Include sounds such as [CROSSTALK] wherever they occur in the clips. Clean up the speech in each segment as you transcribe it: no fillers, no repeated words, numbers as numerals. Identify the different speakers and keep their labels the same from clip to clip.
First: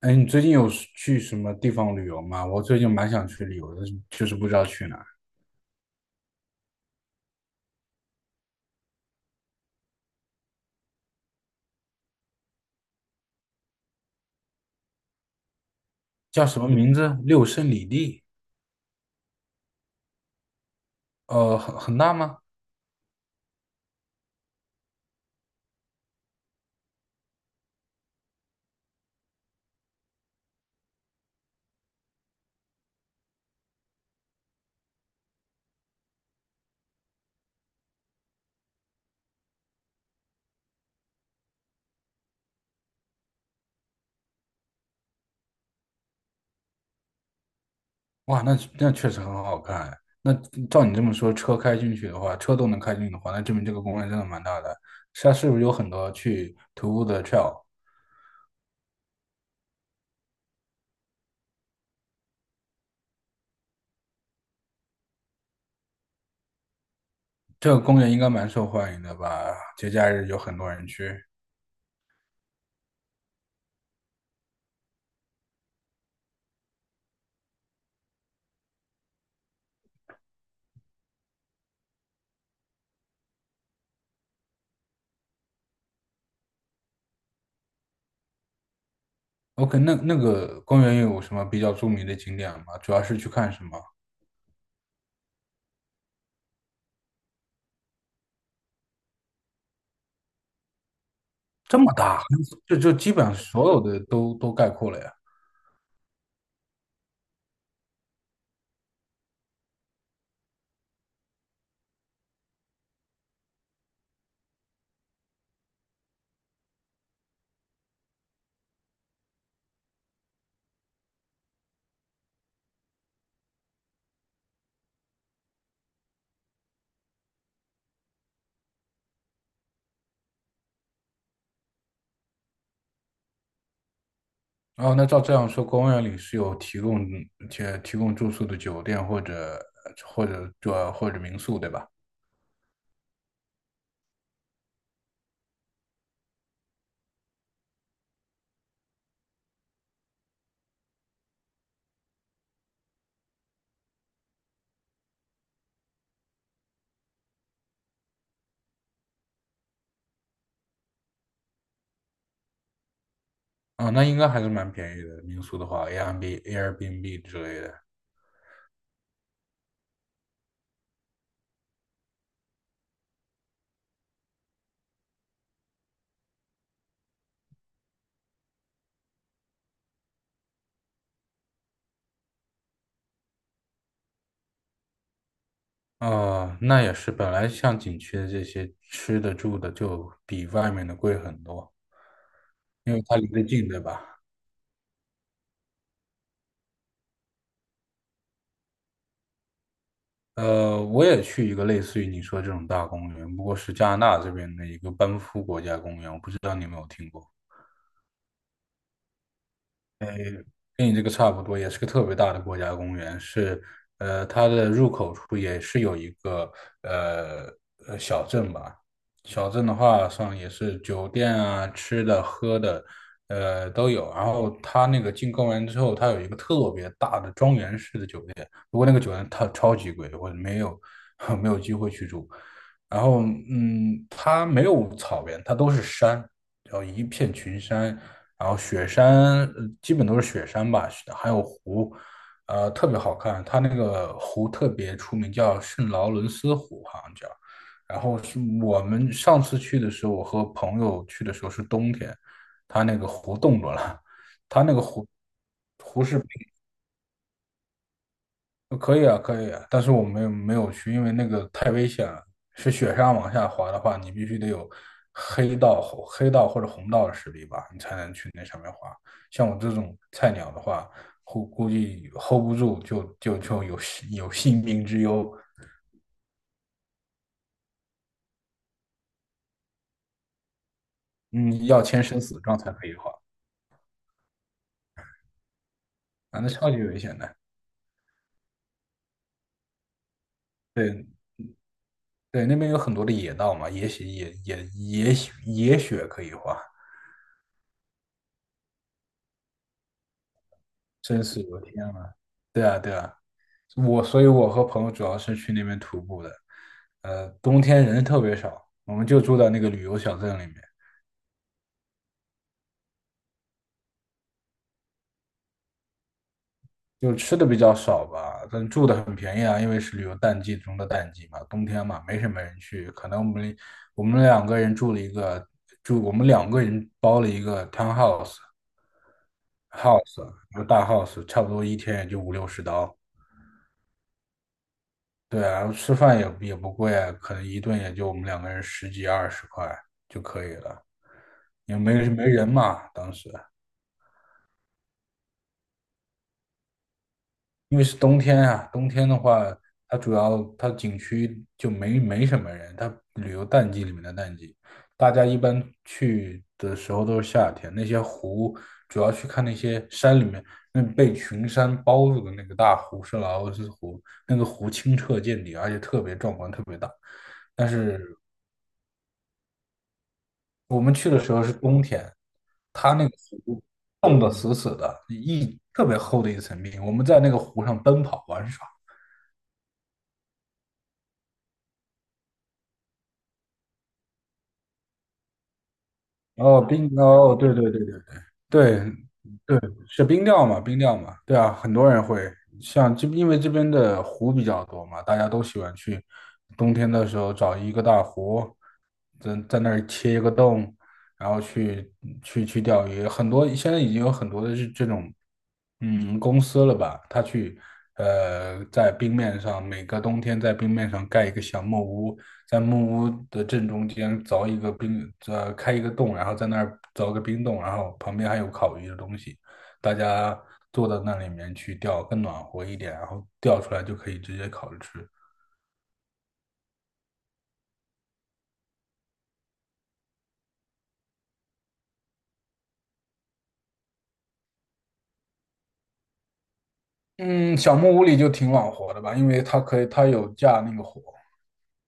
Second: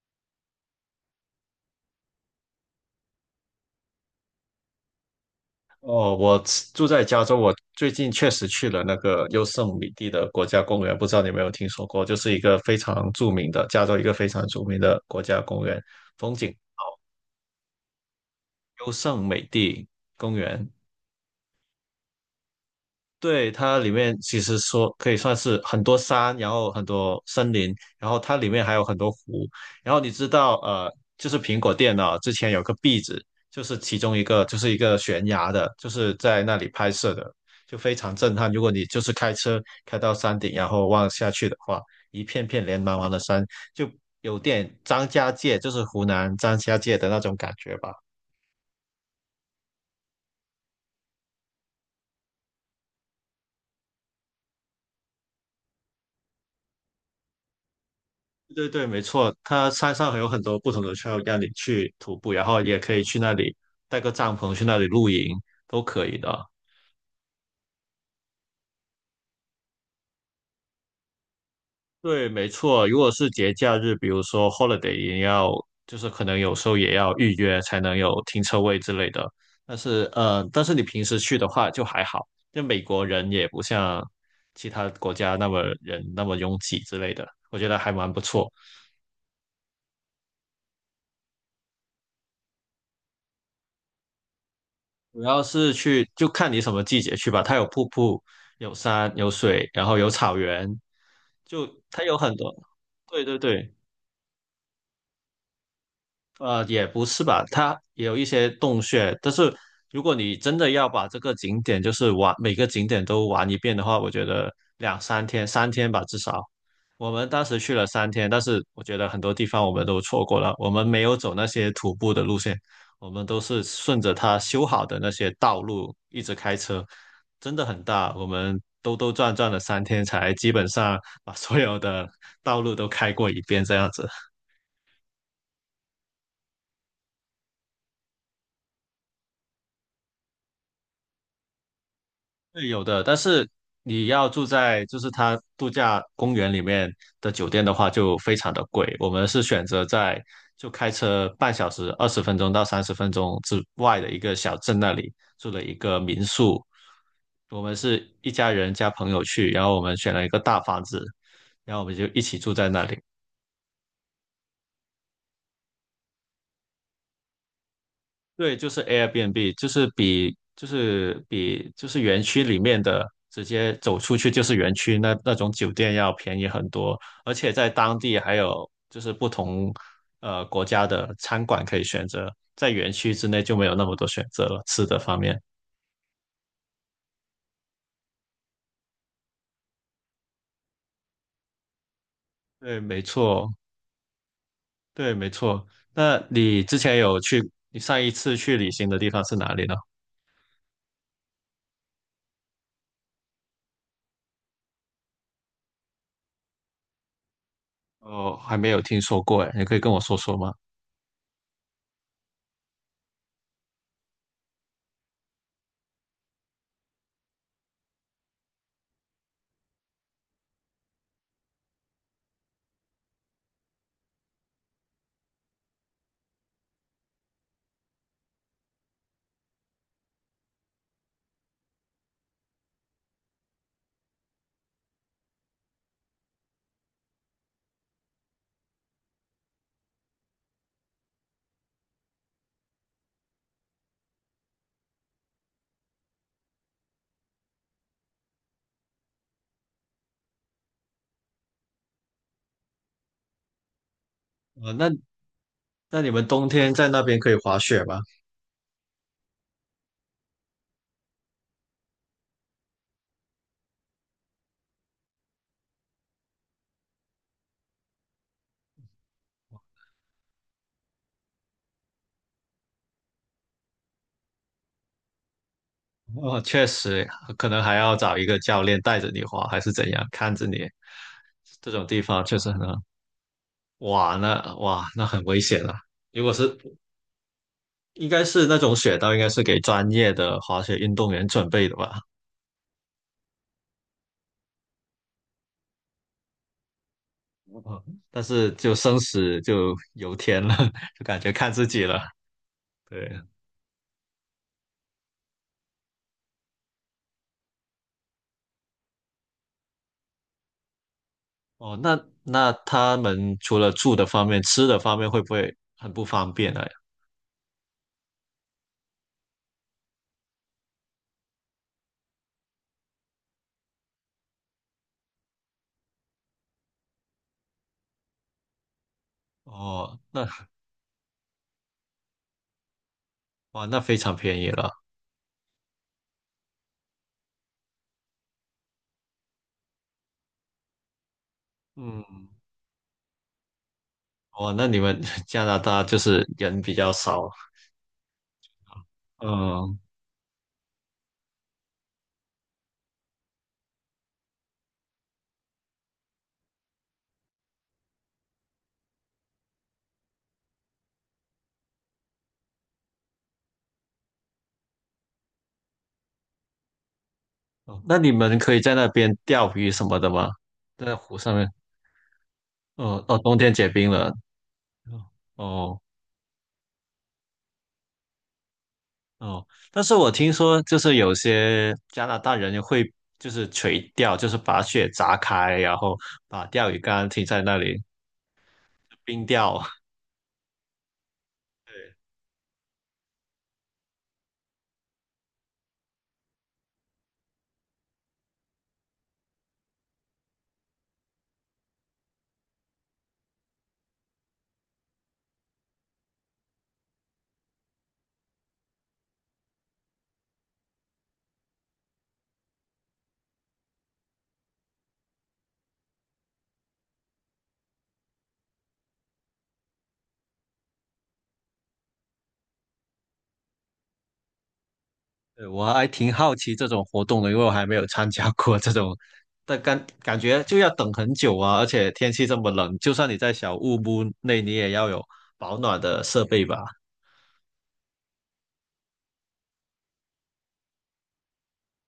Speaker 1: 哎，你最近有是去什么地方旅游吗？我最近蛮想去旅游的，就是不知道去哪儿。
Speaker 2: 哦，我住在加州，我最近确实去了那个优胜美地的国家公园，不知道你有没有听说过，就是一个非常著名的加州一个非常著名的国家公园，风
Speaker 1: 叫
Speaker 2: 景
Speaker 1: 什么名字？六胜里地。
Speaker 2: 优胜美地公园。
Speaker 1: 很大吗？
Speaker 2: 对，它里面其实说可以算是很多山，然后很多森林，然后它里面还有很多湖。然后你知道，就是苹果电脑之前有个壁纸，就是其中一个就是一个悬崖的，就是在那里拍摄的，就非常震撼。如果你就是开车开到山顶，然后望下去的话，一片片连茫茫的山，就有点张家界，就是湖南张家界的那种感觉吧。
Speaker 1: 哇，那确实很好看哎。那照你这么说，车开进去的话，车都能开进去的话，那证明这个公园真的蛮大的。它是不是有很多去徒步的 trail？
Speaker 2: 对对，没错，它山上还有很多不同的 trail 让你去徒步，然后也可以去那里带个帐篷去那里露营，都可以的。
Speaker 1: 这个公园应该蛮受欢迎的吧？节假日有很多人去。
Speaker 2: 对，没错，如果是节假日，比如说 holiday，也要就是可能有时候也要预约才能有停车位之类的。但是但是你平时去的话就还好，就美国人也不像其他国家那么人那么拥挤之类的，我觉得还蛮不错。
Speaker 1: OK，那那个公园有什么比较著名的景点吗？主要是去看什么？
Speaker 2: 主要是去就看你什么季节去吧，它有瀑布、有山、有水，然后有草原，就
Speaker 1: 这么
Speaker 2: 它有
Speaker 1: 大，
Speaker 2: 很多。
Speaker 1: 这就基
Speaker 2: 对
Speaker 1: 本上
Speaker 2: 对
Speaker 1: 所
Speaker 2: 对，
Speaker 1: 有的都概括了呀。
Speaker 2: 也不是吧，它也有一些洞穴，但是如果你真的要把这个景点就是玩，每个景点都玩一遍的话，我觉得两三天，三天吧至少。我们当时去了三天，但是我觉得很多地方我们都错过了，我们没有走那些徒步的路线，我们都是顺着它修好的那些道路一直开车，真的很大，我们兜兜转转了三天才基本上把所有的道路都开过一遍这样子。
Speaker 1: 哦，那照这样说，公园里是有提供住宿的酒店或者民宿，对吧？
Speaker 2: 对，有的，但是你要住在就是它度假公园里面的酒店的话，就非常的贵。我们是选择在就开车半小时、20分钟到30分钟之外的一个小镇那里住了一个民宿。我们是一家人加朋友去，然后我们选了一个大房子，然后我们就一起住在那里。
Speaker 1: 啊，那应该还是蛮便宜的。民宿的话，Airbnb 之类的。
Speaker 2: 对，就是 Airbnb，就是比就是园区里面的直接走出去就是园区那种酒店要便宜很多，而且在当地还有就是不同国家的餐馆可以选择，在园区之内就没有那么多选择了，吃的方面。
Speaker 1: 啊，那也是，本来像景区的这些吃的住的就比外面的贵很多，
Speaker 2: 对，
Speaker 1: 因
Speaker 2: 没
Speaker 1: 为它离得
Speaker 2: 错，
Speaker 1: 近，对吧？
Speaker 2: 对，没错。那你之前有去，你上一次去旅行的地方是哪里呢？
Speaker 1: 我也去一个类似于你说这种大公园，不过是加拿大这边的一个班夫国家公园，我不知道你有没有听过。
Speaker 2: 哦，还没有听说过，哎，你可以跟我说说吗？
Speaker 1: 跟你这个差不多，也是个特别大的国家公园，是它的入口处也是有一个呃小镇吧。小镇的话上也是酒店啊、吃的、喝的，都有。然后它那个进公园之后，它有一个特别大的庄园式的酒店，不过那个酒店它超级贵，我没有 [LAUGHS] 没有机会去住。然后它没有草原，它都是山，叫一片群山，然后基本都是雪山吧，还有湖，特别好看。它那个湖特别出名，叫圣劳伦斯湖，好像叫。然后是我们上次去的时候，我和朋友去的时候是冬天，它那个湖冻住了，它
Speaker 2: 呃，
Speaker 1: 那个
Speaker 2: 那
Speaker 1: 湖。
Speaker 2: 那你们冬天在那边可以滑雪吗？
Speaker 1: 可以啊，可以啊，但是我没有去，因为那个太危险了。是雪山往下滑的话，你必须得有黑道、黑道或者红道的实力吧，你才能去那上面滑。像我这种菜鸟的话，估计 hold 不住，就有性命之忧。
Speaker 2: 哦，确实，可能还要找一个教练带着你滑，还是怎样，看着你。
Speaker 1: 嗯，
Speaker 2: 这
Speaker 1: 要
Speaker 2: 种地
Speaker 1: 签生
Speaker 2: 方确
Speaker 1: 死
Speaker 2: 实
Speaker 1: 状
Speaker 2: 很
Speaker 1: 才
Speaker 2: 好，
Speaker 1: 可以滑，
Speaker 2: 哇，那很危险啊！如果
Speaker 1: 啊，那
Speaker 2: 是，
Speaker 1: 超级危险的。
Speaker 2: 应该是那种雪道，应该是给专业的滑雪运
Speaker 1: 对
Speaker 2: 动员准备的吧？
Speaker 1: 对，那边有很多的野道嘛，也许也也也许也许可以滑，
Speaker 2: 嗯但是就生死就由天了，[LAUGHS] 就感
Speaker 1: 真
Speaker 2: 觉
Speaker 1: 是
Speaker 2: 看
Speaker 1: 我
Speaker 2: 自
Speaker 1: 天
Speaker 2: 己了。
Speaker 1: 呐！对啊，对啊。
Speaker 2: 对，
Speaker 1: 我，所以我和朋友主要是去那边徒步的。冬天人特别少，我们就住在那个旅游小镇里面，
Speaker 2: 哦，那他们除了住的方面，吃的方面会不会很不方便呢？
Speaker 1: 就吃的比较少吧，但住的很便宜啊，因为是旅游淡季中的淡季嘛，冬天嘛，没什么人去。可能我们两个人住了一个住，我们两个人包了一个 townhouse
Speaker 2: 哦，
Speaker 1: house，然后大 house，差不多一天也就五六十刀。
Speaker 2: 哇，那非常便宜了。
Speaker 1: 对啊，吃饭也不贵啊，可能一顿也就我们两个人十几二十块就可以了，也没
Speaker 2: 嗯。
Speaker 1: 人嘛。当时
Speaker 2: 哇，那你们 [LAUGHS] 加拿大就是人比较少，
Speaker 1: 因为是冬天啊，冬天的话，
Speaker 2: 嗯，
Speaker 1: 它主要它景区就没什么人，它旅游淡季里面的淡季，大家一般去的时候都是夏天。那些湖主要去看那些山里面那被群山包住的那个大湖是劳尔斯湖，那个湖清澈见底，而且特别壮观，特别大。但嗯
Speaker 2: 哦那你
Speaker 1: 是
Speaker 2: 们可以在那边钓鱼什么的吗？
Speaker 1: 我们
Speaker 2: 在
Speaker 1: 去
Speaker 2: 湖
Speaker 1: 的时
Speaker 2: 上
Speaker 1: 候
Speaker 2: 面，
Speaker 1: 是冬天，它
Speaker 2: 哦
Speaker 1: 那个
Speaker 2: 哦，冬天
Speaker 1: 湖
Speaker 2: 结冰了，
Speaker 1: 冻得死死的，一
Speaker 2: 哦
Speaker 1: 特别厚的一层冰。我们在那个湖上奔跑玩耍。
Speaker 2: 哦，但是我听说就是有些加拿大人会就是垂钓，就是把雪砸开，然后把
Speaker 1: 哦，
Speaker 2: 钓鱼
Speaker 1: 冰，
Speaker 2: 竿停
Speaker 1: 哦，
Speaker 2: 在
Speaker 1: 对
Speaker 2: 那
Speaker 1: 对对
Speaker 2: 里
Speaker 1: 对，对，
Speaker 2: 冰钓，
Speaker 1: 是冰钓嘛，冰钓嘛，对啊，很多
Speaker 2: [LAUGHS]
Speaker 1: 人会像这，因为这边的湖比较多嘛，大家都喜欢去冬天的时候找一个大湖，在那儿切一个洞，然后去钓鱼。很多现在已经有很多的是这种，嗯，公司了吧，他去呃在冰面上每个冬天在冰面上盖一个小木屋，在木屋的正中间凿一个冰，开一个洞，然后在那儿凿个冰洞，然后旁边还有烤鱼的东西，大家坐到那里面去钓，更暖和一点，然后钓出来就可以直接烤着吃。
Speaker 2: 对，我还挺好奇这种活动的，因为我还没有参加过这种，但感觉就要等很久啊，而且天气这么冷，就算你在小木屋内，你也要有保暖的设备吧？
Speaker 1: 嗯，小木屋里就挺暖和的吧，因为它可以，它有架那个火。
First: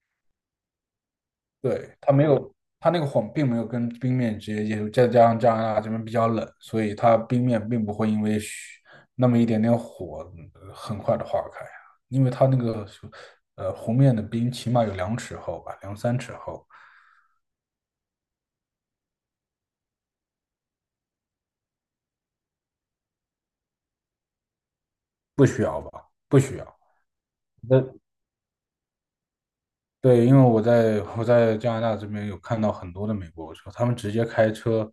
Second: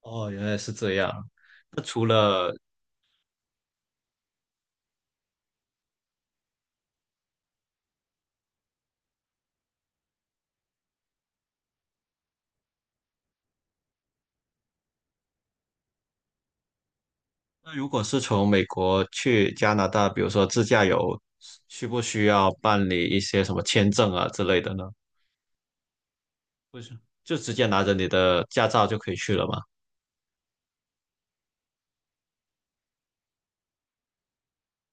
Speaker 2: 哦，原来是这样。那
Speaker 1: 对，
Speaker 2: 除
Speaker 1: 它没
Speaker 2: 了，
Speaker 1: 有，它那个火并没有跟冰面直接接触，再加上加拿大这边比较冷，所以它冰面并不会因为那么一点点火很快的化开啊，因为它那个湖面的冰起码有2尺厚吧，两三尺厚，
Speaker 2: 那如果是从美国去加拿大，比如说自驾游，需不需要办理一些什么签证啊之类的呢？
Speaker 1: 不需要吧？不需要。
Speaker 2: 不是，就直接
Speaker 1: 那
Speaker 2: 拿着你的驾照就可以去了吗？
Speaker 1: 对，因为我在加拿大这边有看到很多的美国车，他们直接开车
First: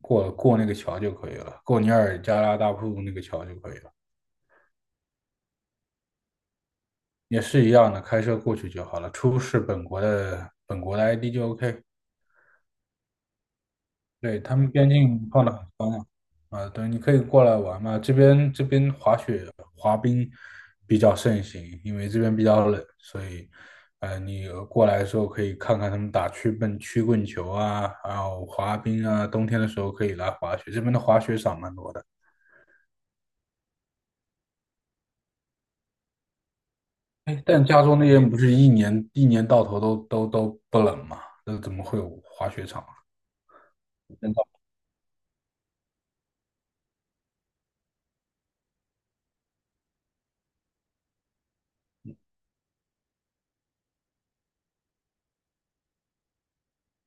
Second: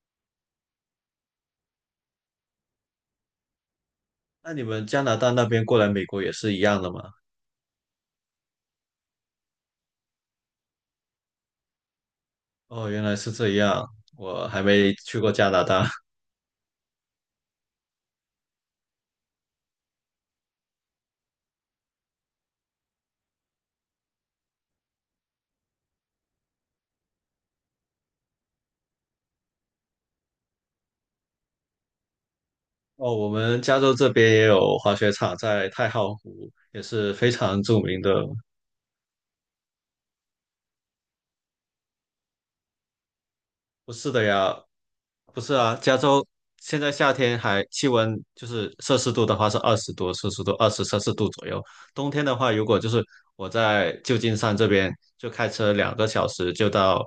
Speaker 1: 过那个桥就可以了，过尼亚加拉大瀑布那个桥就可以了。
Speaker 2: 那你们加拿大那边过来美国也是一样的吗？
Speaker 1: 也是一样的，开车过去就好了，出示本国的 ID 就 OK。
Speaker 2: 哦，原来是这样，
Speaker 1: 对，
Speaker 2: 我
Speaker 1: 他
Speaker 2: 还
Speaker 1: 们边
Speaker 2: 没去
Speaker 1: 境
Speaker 2: 过
Speaker 1: 放
Speaker 2: 加
Speaker 1: 的
Speaker 2: 拿大。
Speaker 1: 啊，对，你可以过来玩嘛。这边滑雪比较盛行，因为这边比较冷，所以，你过来的时候可以看看他们打曲棍球啊，还有滑冰啊，冬天的时候可以来滑雪。这边的滑雪场蛮多的。
Speaker 2: [LAUGHS] 哦，我们加州这边也有滑雪场，在太浩湖也是非
Speaker 1: 哎，
Speaker 2: 常
Speaker 1: 但
Speaker 2: 著
Speaker 1: 加州
Speaker 2: 名
Speaker 1: 那
Speaker 2: 的。
Speaker 1: 边不是一年到头都不冷吗？那怎么会有滑雪场啊？
Speaker 2: 不是的呀，不是啊，加州现在夏天还气温就是摄氏度的话是20多摄氏度，20摄氏度左右。冬天的话，如果就是我在旧金山这边，就开车2个小时就到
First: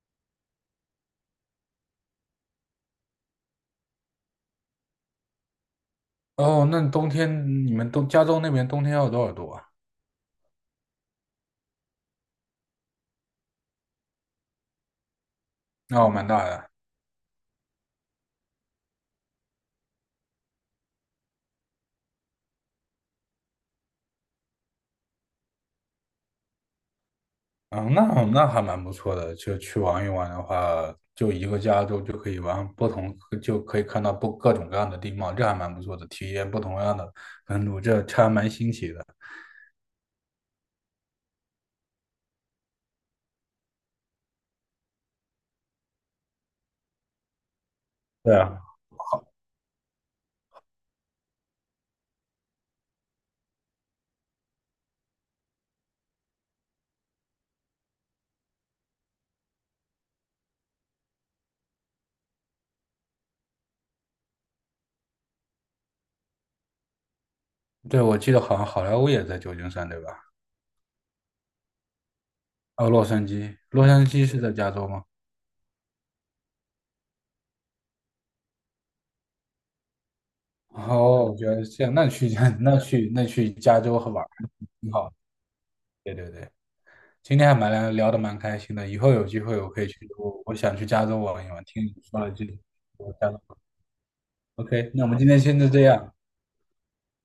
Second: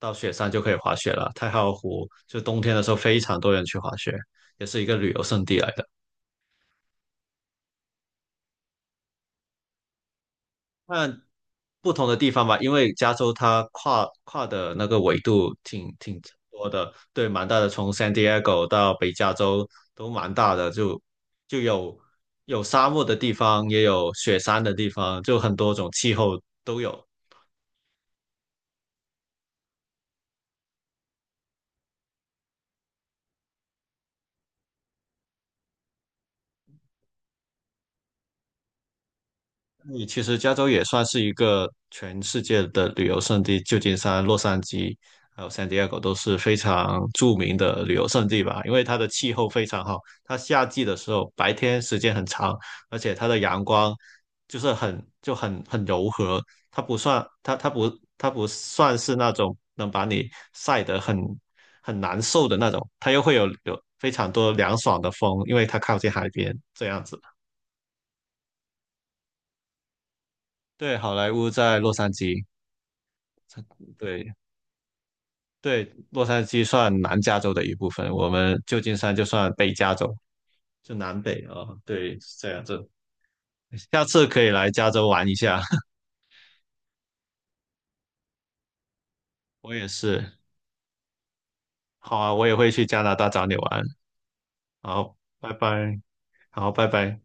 Speaker 2: 到雪山就可以滑雪了。太浩湖就冬天的时候非常多人去滑雪，也是一个旅游胜地来的。
Speaker 1: 哦，那冬天你们东加州那边冬天要多少度啊？
Speaker 2: 看不同的地方吧，因为加州它跨的那个纬度挺
Speaker 1: 哦，
Speaker 2: 挺
Speaker 1: 蛮大
Speaker 2: 多
Speaker 1: 的。
Speaker 2: 的，对，蛮大的，从 San Diego 到北加州都蛮大的，就有沙漠的地方，也有雪山的地方，就很多种气候都有。
Speaker 1: 嗯，那还蛮不错的。就去玩一玩的话，就一个加州就可以玩不同，就可以看到不各种各样的地貌，这还蛮不错的，体验不同样的温度，这还蛮新奇的。
Speaker 2: 你其实加州也算是一个全世界的旅游胜地，旧金山、洛杉矶还有 San Diego 都是非常著名的旅游胜
Speaker 1: 对
Speaker 2: 地吧，
Speaker 1: 啊，
Speaker 2: 因为它的气候非常好，它夏季的时候白天时间很长，而且它的阳光就是很就很很柔和，它不算它它不它不算是那种能把你晒得很难受的那种，它又会有非常多凉爽的风，因为它靠近海边这样子。
Speaker 1: 对，我记得好像好莱坞也在旧金山，对吧？
Speaker 2: 对，好莱坞在洛杉矶。
Speaker 1: 哦，洛杉矶，洛杉矶
Speaker 2: 对，
Speaker 1: 是在加州吗？
Speaker 2: 对，洛杉矶算南加州的一部分，我们旧金山就算北加州，就南
Speaker 1: 哦，我
Speaker 2: 北
Speaker 1: 觉
Speaker 2: 啊、
Speaker 1: 得
Speaker 2: 哦
Speaker 1: 这样，那
Speaker 2: 对，
Speaker 1: 去
Speaker 2: 是这
Speaker 1: [LAUGHS]
Speaker 2: 样
Speaker 1: 那
Speaker 2: 子，
Speaker 1: 去那去加州
Speaker 2: 下
Speaker 1: 和玩
Speaker 2: 次
Speaker 1: 儿
Speaker 2: 可以来加
Speaker 1: 挺
Speaker 2: 州
Speaker 1: 好的。
Speaker 2: 玩一下。[LAUGHS]
Speaker 1: 对对对。今天还聊得蛮开心的，以后有机会我
Speaker 2: 我
Speaker 1: 可
Speaker 2: 也
Speaker 1: 以去，
Speaker 2: 是，
Speaker 1: 我想去加州玩一玩。听你
Speaker 2: 好
Speaker 1: 说了
Speaker 2: 啊，
Speaker 1: 这，
Speaker 2: 我也会去加
Speaker 1: 我
Speaker 2: 拿大
Speaker 1: 加州。
Speaker 2: 找你玩。
Speaker 1: OK，那我
Speaker 2: 好，
Speaker 1: 们今天
Speaker 2: 拜
Speaker 1: 先就这
Speaker 2: 拜，
Speaker 1: 样。
Speaker 2: 好，拜拜。